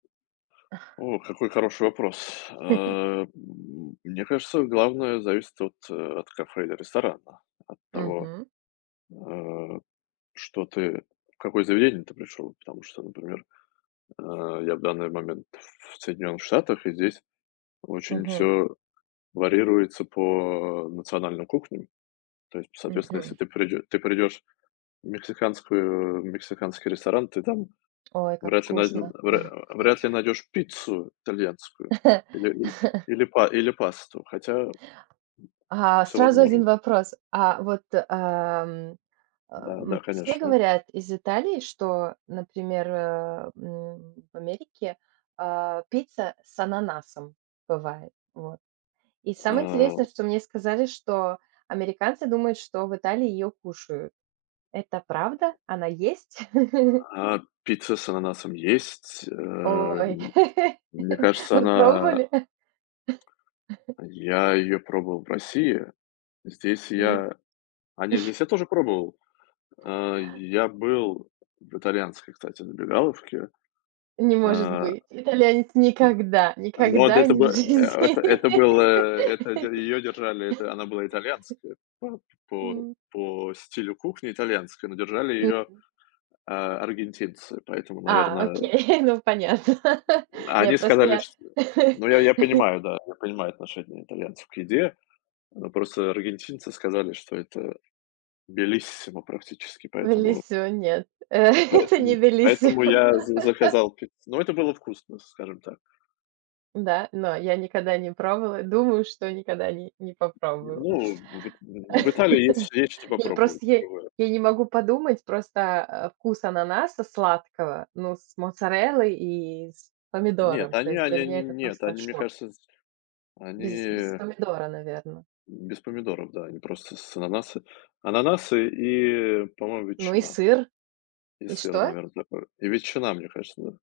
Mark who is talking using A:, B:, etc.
A: Ох, какой хороший вопрос, э, м, мне кажется главное зависит от, э, от кафе или ресторана. От того,
B: Мгм.
A: а, что ты, в какое заведение ты пришел. Потому что, например, э, я в данный момент в Соединенных Штатах, и здесь очень
B: Мгм.
A: всё варьируется по национальной кухне. То есть, соответственно, если
B: Мгм.
A: ты придё ты придёшь в мексиканскую в мексиканский ресторан, ты там
B: Ой, как
A: вряд ли найдё
B: вкусно!
A: вряд э, вряд ли найдёшь пиццу итальянскую или и, или па или пасту, хотя, м,
B: А,
A: всё
B: сразу 1
A: возможно.
B: вопрос. А вот, ам,
A: Да, да,
B: эм, все
A: конечно.
B: говорят из Италии, что, например, э, м, в Америке, а, пицца с ананасом бывает, вот. И самое
A: А
B: интересное, что мне сказали, что американцы думают, что в Италии её кушают. Это правда? Она есть?
A: А, пицца с ананасом есть,
B: Ой,
A: эм. Мне кажется,
B: вы
A: она
B: пробовали?
A: а я её пробовал в России. Здесь
B: М.
A: я а не, здесь я тоже пробовал. Э, й я был в итальянской, кстати, забегаловке,
B: Не может
A: а.
B: быть! Итальянец никогда,
A: М, ну ад
B: никогда
A: это
B: не в
A: бы э
B: жизни!
A: это это был, э, это дь её держали, это она была итальянская па по
B: М.
A: по стилю кухни- итальянская, но держали её,
B: Мгм.
A: э, аргентинцы, поэтому,
B: А,
A: наверно.
B: окей, ну понятно,
A: М,
B: не я
A: они
B: просто
A: сказали,
B: я
A: ш ну, я я понимаю, да, я понимаю отношение итальянцев к еде. Ну, просто аргентинцы сказали, что это bellissimo практически, поэтому
B: Bellissimo нет,
A: м,
B: это не
A: поэтому поэтому
B: bellissimo.
A: я за заказал пиццу. Но это было вкусно, скажем так.
B: Да, но я никогда не пробовала, и думаю, что никогда и ни не попробую.
A: Ну в ит в в Италии есть ш есть, что
B: Не,
A: попробовать
B: просто
A: и
B: я и,
A: другое.
B: я не могу подумать, просто, э, вкус ананаса сладкого, ну, с моцареллой и с
A: Нет,
B: помидором, то
A: они,
B: есть для
A: они
B: меня это
A: нь нет,
B: просто
A: они, мне
B: шок.
A: кажется, шсь
B: Без без
A: они
B: помидора, наверно.
A: М, без помидоров, да, они просто с с ананасы. Ананасы и, по-моему,
B: Ну и
A: ветчина
B: сыр.
A: и
B: И
A: сыр,
B: что?
A: наверно, такой. И ветчина, мне кажется, да.